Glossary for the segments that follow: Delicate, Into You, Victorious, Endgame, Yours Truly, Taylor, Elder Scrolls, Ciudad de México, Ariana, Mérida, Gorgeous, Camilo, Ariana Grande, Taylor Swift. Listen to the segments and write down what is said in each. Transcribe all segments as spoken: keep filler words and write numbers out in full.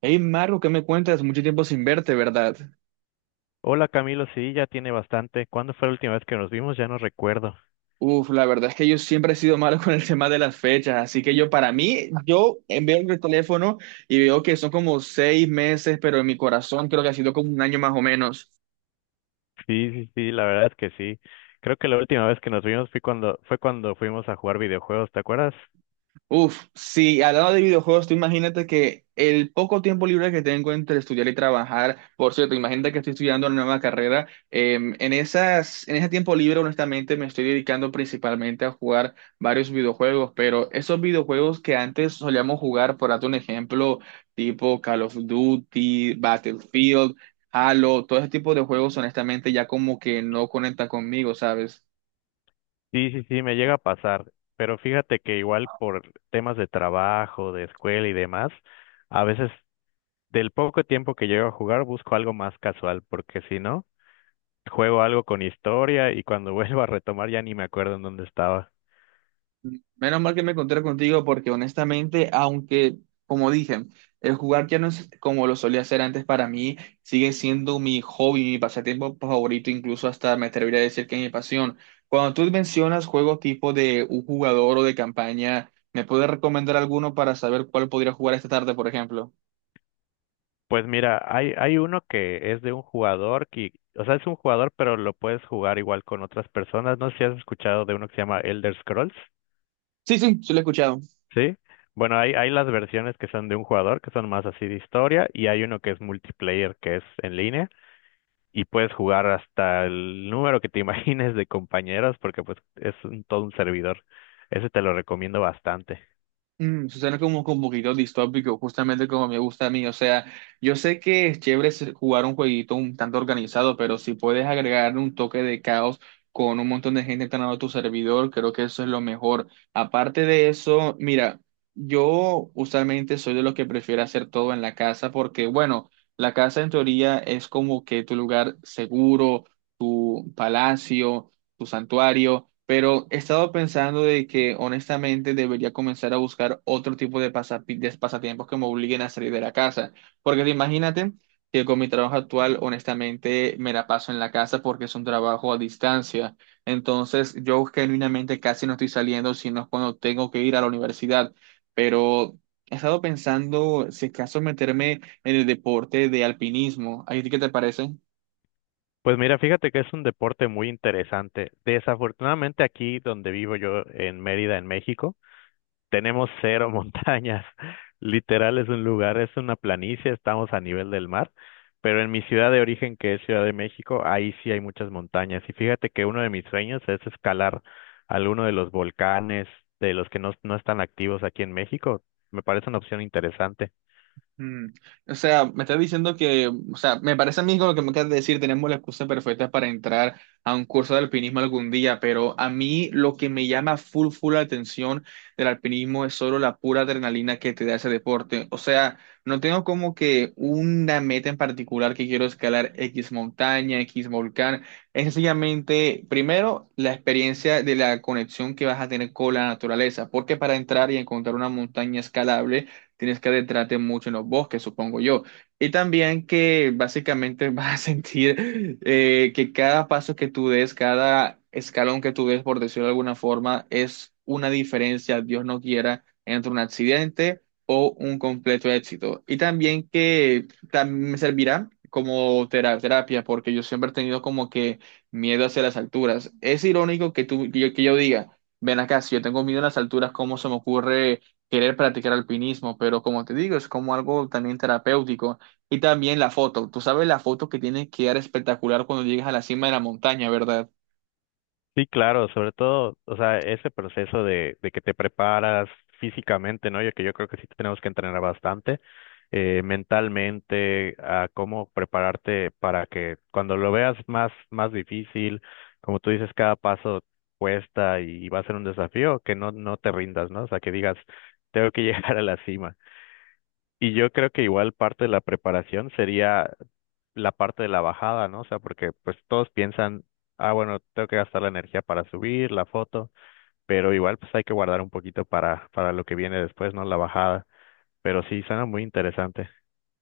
Hey Marco, ¿qué me cuentas? Mucho tiempo sin verte, ¿verdad? Hola Camilo, sí, ya tiene bastante. ¿Cuándo fue la última vez que nos vimos? Ya no recuerdo. Uf, la verdad es que yo siempre he sido malo con el tema de las fechas, así que yo para mí, yo eh, veo el teléfono y veo que son como seis meses, pero en mi corazón creo que ha sido como un año más o menos. Sí, sí, sí, la verdad es que sí. Creo que la última vez que nos vimos fue cuando, fue cuando fuimos a jugar videojuegos, ¿te acuerdas? Uf, sí, hablando de videojuegos, tú imagínate que el poco tiempo libre que tengo entre estudiar y trabajar, por cierto, imagínate que estoy estudiando una nueva carrera, eh, en esas, en ese tiempo libre, honestamente, me estoy dedicando principalmente a jugar varios videojuegos, pero esos videojuegos que antes solíamos jugar, por darte un ejemplo, tipo Call of Duty, Battlefield, Halo, todo ese tipo de juegos, honestamente, ya como que no conecta conmigo, ¿sabes? Sí, sí, sí, me llega a pasar, pero fíjate que igual por temas de trabajo, de escuela y demás, a veces del poco tiempo que llego a jugar busco algo más casual, porque si no, juego algo con historia y cuando vuelvo a retomar ya ni me acuerdo en dónde estaba. Menos mal que me encontré contigo porque, honestamente, aunque, como dije, el jugar ya no es como lo solía hacer antes para mí, sigue siendo mi hobby, mi pasatiempo favorito, incluso hasta me atrevería a decir que es mi pasión. Cuando tú mencionas juegos tipo de un jugador o de campaña, ¿me puedes recomendar alguno para saber cuál podría jugar esta tarde, por ejemplo? Pues mira, hay, hay uno que es de un jugador que, o sea, es un jugador, pero lo puedes jugar igual con otras personas. No sé si has escuchado de uno que se llama Elder Scrolls, Sí, sí, sí lo he escuchado. ¿sí? Bueno, hay, hay las versiones que son de un jugador, que son más así de historia, y hay uno que es multiplayer, que es en línea, y puedes jugar hasta el número que te imagines de compañeros, porque pues es un- todo un servidor. Ese te lo recomiendo bastante. Mm, suena como que un poquito distópico, justamente como me gusta a mí. O sea, yo sé que es chévere ser- jugar un jueguito un tanto organizado, pero si puedes agregar un toque de caos con un montón de gente entrando a tu servidor, creo que eso es lo mejor. Aparte de eso, mira, yo usualmente soy de los que prefiero hacer todo en la casa porque, bueno, la casa en teoría es como que tu lugar seguro, tu palacio, tu santuario, pero he estado pensando de que honestamente debería comenzar a buscar otro tipo de, pasapi- de pasatiempos que me obliguen a salir de la casa, porque imagínate que con mi trabajo actual honestamente me la paso en la casa porque es un trabajo a distancia, entonces yo genuinamente casi no estoy saliendo, sino es cuando tengo que ir a la universidad, pero. He estado pensando si acaso meterme en el deporte de alpinismo. ¿A ti qué te parece? Pues mira, fíjate que es un deporte muy interesante. Desafortunadamente aquí donde vivo yo, en Mérida, en México, tenemos cero montañas. Literal es un lugar, es una planicie, estamos a nivel del mar. Pero en mi ciudad de origen, que es Ciudad de México, ahí sí hay muchas montañas. Y fíjate que uno de mis sueños es escalar alguno de los volcanes de los que no, no están activos aquí en México. Me parece una opción interesante. Mm, O sea, me estás diciendo que, o sea, me parece a mí con lo que me acabas de decir, tenemos la excusa perfecta para entrar a un curso de alpinismo algún día, pero a mí lo que me llama full, full la atención del alpinismo es solo la pura adrenalina que te da ese deporte. O sea, no tengo como que una meta en particular que quiero escalar X montaña, X volcán. Es sencillamente, primero, la experiencia de la conexión que vas a tener con la naturaleza, porque para entrar y encontrar una montaña escalable, tienes que adentrarte mucho en los bosques, supongo yo. Y también que básicamente vas a sentir eh, que cada paso que tú des, cada escalón que tú des, por decirlo de alguna forma, es una diferencia, Dios no quiera, entre un accidente o un completo éxito. Y también que también me servirá como tera- terapia, porque yo siempre he tenido como que miedo hacia las alturas. Es irónico que tú, que yo, que yo diga, ven acá, si yo tengo miedo a las alturas, ¿cómo se me ocurre querer practicar alpinismo? Pero, como te digo, es como algo también terapéutico. Y también la foto, tú sabes, la foto que tienes que dar espectacular cuando llegas a la cima de la montaña, ¿verdad? Sí, claro, sobre todo, o sea, ese proceso de, de que te preparas físicamente, ¿no? Yo que yo creo que sí tenemos que entrenar bastante, eh, mentalmente, a cómo prepararte para que cuando lo veas más, más difícil, como tú dices, cada paso cuesta y va a ser un desafío, que no, no te rindas, ¿no? O sea, que digas, tengo que llegar a la cima. Y yo creo que igual parte de la preparación sería la parte de la bajada, ¿no? O sea, porque pues todos piensan, ah, bueno, tengo que gastar la energía para subir la foto, pero igual pues hay que guardar un poquito para, para lo que viene después, ¿no? La bajada. Pero sí, suena muy interesante.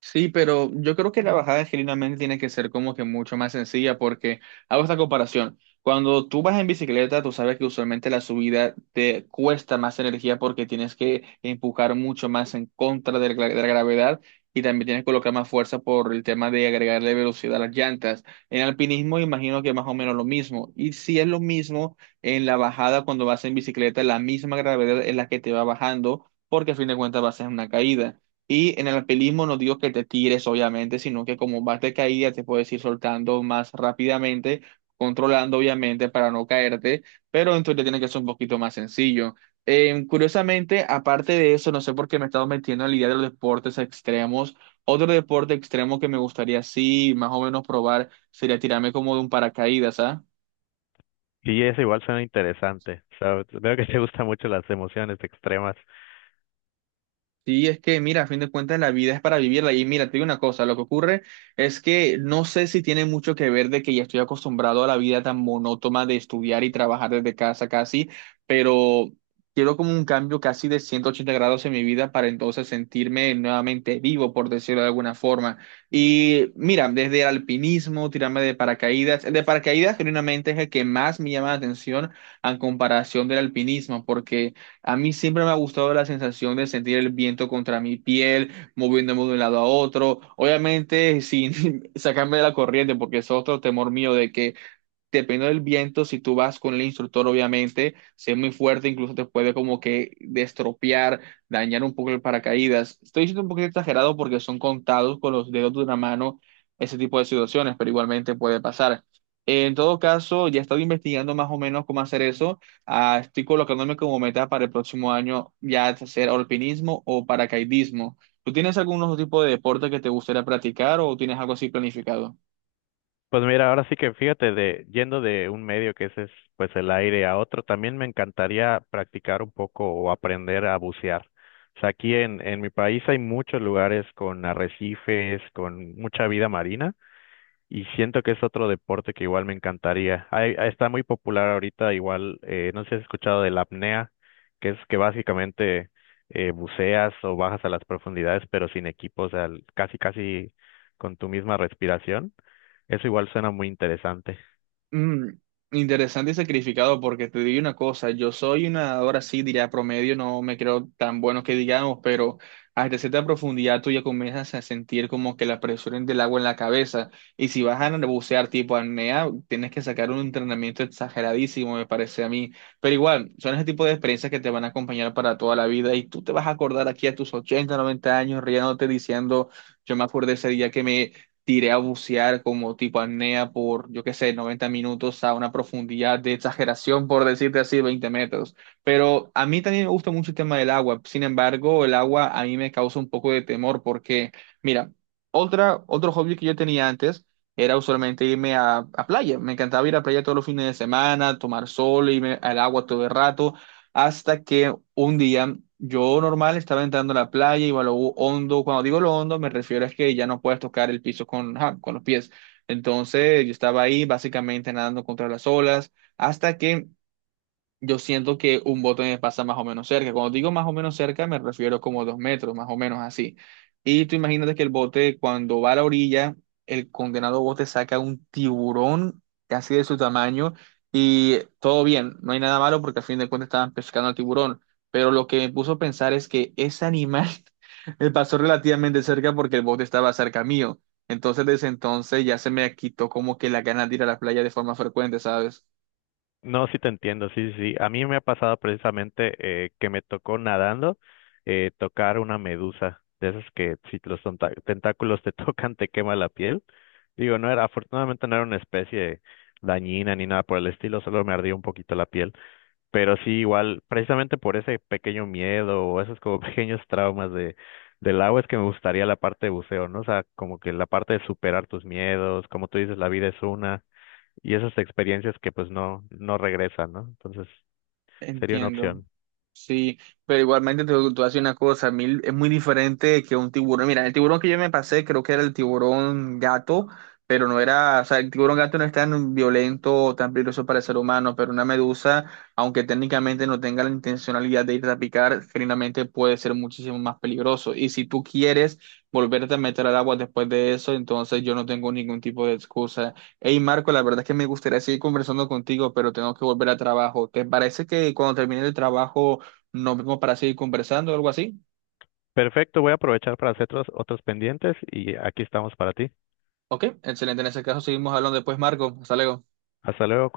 Sí, pero yo creo que la bajada generalmente tiene que ser como que mucho más sencilla porque hago esta comparación. Cuando tú vas en bicicleta, tú sabes que usualmente la subida te cuesta más energía porque tienes que empujar mucho más en contra de la, de la gravedad y también tienes que colocar más fuerza por el tema de agregarle velocidad a las llantas. En alpinismo imagino que más o menos lo mismo. Y si es lo mismo en la bajada cuando vas en bicicleta, la misma gravedad es la que te va bajando porque a fin de cuentas vas en una caída. Y en el alpinismo no digo que te tires, obviamente, sino que como vas de caída te puedes ir soltando más rápidamente, controlando, obviamente, para no caerte, pero entonces tiene que ser un poquito más sencillo. Eh, curiosamente, aparte de eso, no sé por qué me he estado metiendo en la idea de los deportes extremos. Otro deporte extremo que me gustaría, sí, más o menos probar sería tirarme como de un paracaídas, ¿ah? Sí, eso igual suena interesante. O sea, veo que te gustan mucho las emociones extremas. Sí, es que, mira, a fin de cuentas la vida es para vivirla. Y mira, te digo una cosa, lo que ocurre es que no sé si tiene mucho que ver de que ya estoy acostumbrado a la vida tan monótona de estudiar y trabajar desde casa casi, pero quiero como un cambio casi de ciento ochenta grados en mi vida para entonces sentirme nuevamente vivo, por decirlo de alguna forma. Y mira, desde el alpinismo, tirarme de paracaídas, el de paracaídas genuinamente es el que más me llama la atención en comparación del alpinismo, porque. A mí siempre me ha gustado la sensación de sentir el viento contra mi piel, moviéndome de un lado a otro. Obviamente, sin sacarme de la corriente, porque es otro temor mío de que dependiendo del viento, si tú vas con el instructor, obviamente, si es muy fuerte, incluso te puede como que destropear, dañar un poco el paracaídas. Estoy diciendo un poquito exagerado porque son contados con los dedos de una mano ese tipo de situaciones, pero igualmente puede pasar. En todo caso, ya he estado investigando más o menos cómo hacer eso. Ah, estoy colocándome como meta para el próximo año ya hacer alpinismo o paracaidismo. ¿Tú tienes algún otro tipo de deporte que te gustaría practicar o tienes algo así planificado? Pues mira, ahora sí que fíjate, de, yendo de un medio que ese es pues el aire a otro, también me encantaría practicar un poco o aprender a bucear. O sea, aquí en, en mi país hay muchos lugares con arrecifes, con mucha vida marina. Y siento que es otro deporte que igual me encantaría. Hay- ah, está muy popular ahorita, igual, eh, no sé si has escuchado de la apnea, que es que básicamente eh, buceas o bajas a las profundidades, pero sin equipo, o sea, l- casi, casi con tu misma respiración. Eso igual suena muy interesante. Mm, Interesante y sacrificado, porque te digo una cosa, yo soy una nadador así, diría promedio, no me creo tan bueno que digamos, pero hasta cierta profundidad tú ya comienzas a sentir como que la presión del agua en la cabeza, y si vas a bucear tipo apnea, tienes que sacar un entrenamiento exageradísimo, me parece a mí, pero igual, son ese tipo de experiencias que te van a acompañar para toda la vida, y tú te vas a acordar aquí a tus ochenta noventa años riéndote diciendo, yo me acuerdo ese día que me tiré a bucear como tipo apnea por, yo qué sé, noventa minutos a una profundidad de exageración, por decirte así, veinte metros. Pero a mí también me gusta mucho el tema del agua. Sin embargo, el agua a mí me causa un poco de temor porque, mira, otra, otro hobby que yo tenía antes era usualmente irme a, a playa. Me encantaba ir a playa todos los fines de semana, tomar sol, irme al agua todo el rato. Hasta que un día, yo normal estaba entrando a la playa, iba a lo hondo. Cuando digo lo hondo, me refiero es que ya no puedes tocar el piso con, ajá, con los pies. Entonces, yo estaba ahí básicamente nadando contra las olas, hasta que yo siento que un bote me pasa más o menos cerca. Cuando digo más o menos cerca, me refiero como dos metros, más o menos así. Y tú imagínate que el bote, cuando va a la orilla, el condenado bote saca un tiburón casi de su tamaño, y todo bien, no hay nada malo porque al fin de cuentas estaban pescando al tiburón. Pero lo que me puso a pensar es que ese animal me pasó relativamente cerca porque el bote estaba cerca mío. Entonces, desde entonces ya se me quitó como que la ganas de ir a la playa de forma frecuente, ¿sabes? No, sí te entiendo, sí, sí. Sí. A mí me ha pasado precisamente eh, que me tocó nadando eh, tocar una medusa, de esas que si los tonta- tentáculos te tocan te quema la piel. Digo, no era, afortunadamente no era una especie dañina ni nada por el estilo, solo me ardía un poquito la piel. Pero sí, igual, precisamente por ese pequeño miedo o esos como pequeños traumas de del agua es que me gustaría la parte de buceo, ¿no? O sea, como que la parte de superar tus miedos, como tú dices, la vida es una y esas experiencias que pues no, no regresan, ¿no? Entonces sería una Entiendo. opción. Sí, pero igualmente te voy a decir una cosa, a mí es muy diferente que un tiburón. Mira, el tiburón que yo me pasé creo que era el tiburón gato, pero no era, o sea, el tiburón gato no es tan violento o tan peligroso para el ser humano, pero una medusa, aunque técnicamente no tenga la intencionalidad de ir a picar, finalmente puede ser muchísimo más peligroso. Y si tú quieres volverte a meter al agua después de eso, entonces yo no tengo ningún tipo de excusa. Hey Marco, la verdad es que me gustaría seguir conversando contigo, pero tengo que volver al trabajo. ¿Te parece que cuando termine el trabajo nos vemos para seguir conversando o algo así? Perfecto, voy a aprovechar para hacer otros, otros pendientes y aquí estamos para ti. Ok, excelente. En ese caso seguimos hablando después, Marco. Hasta luego. Hasta luego, cuídate.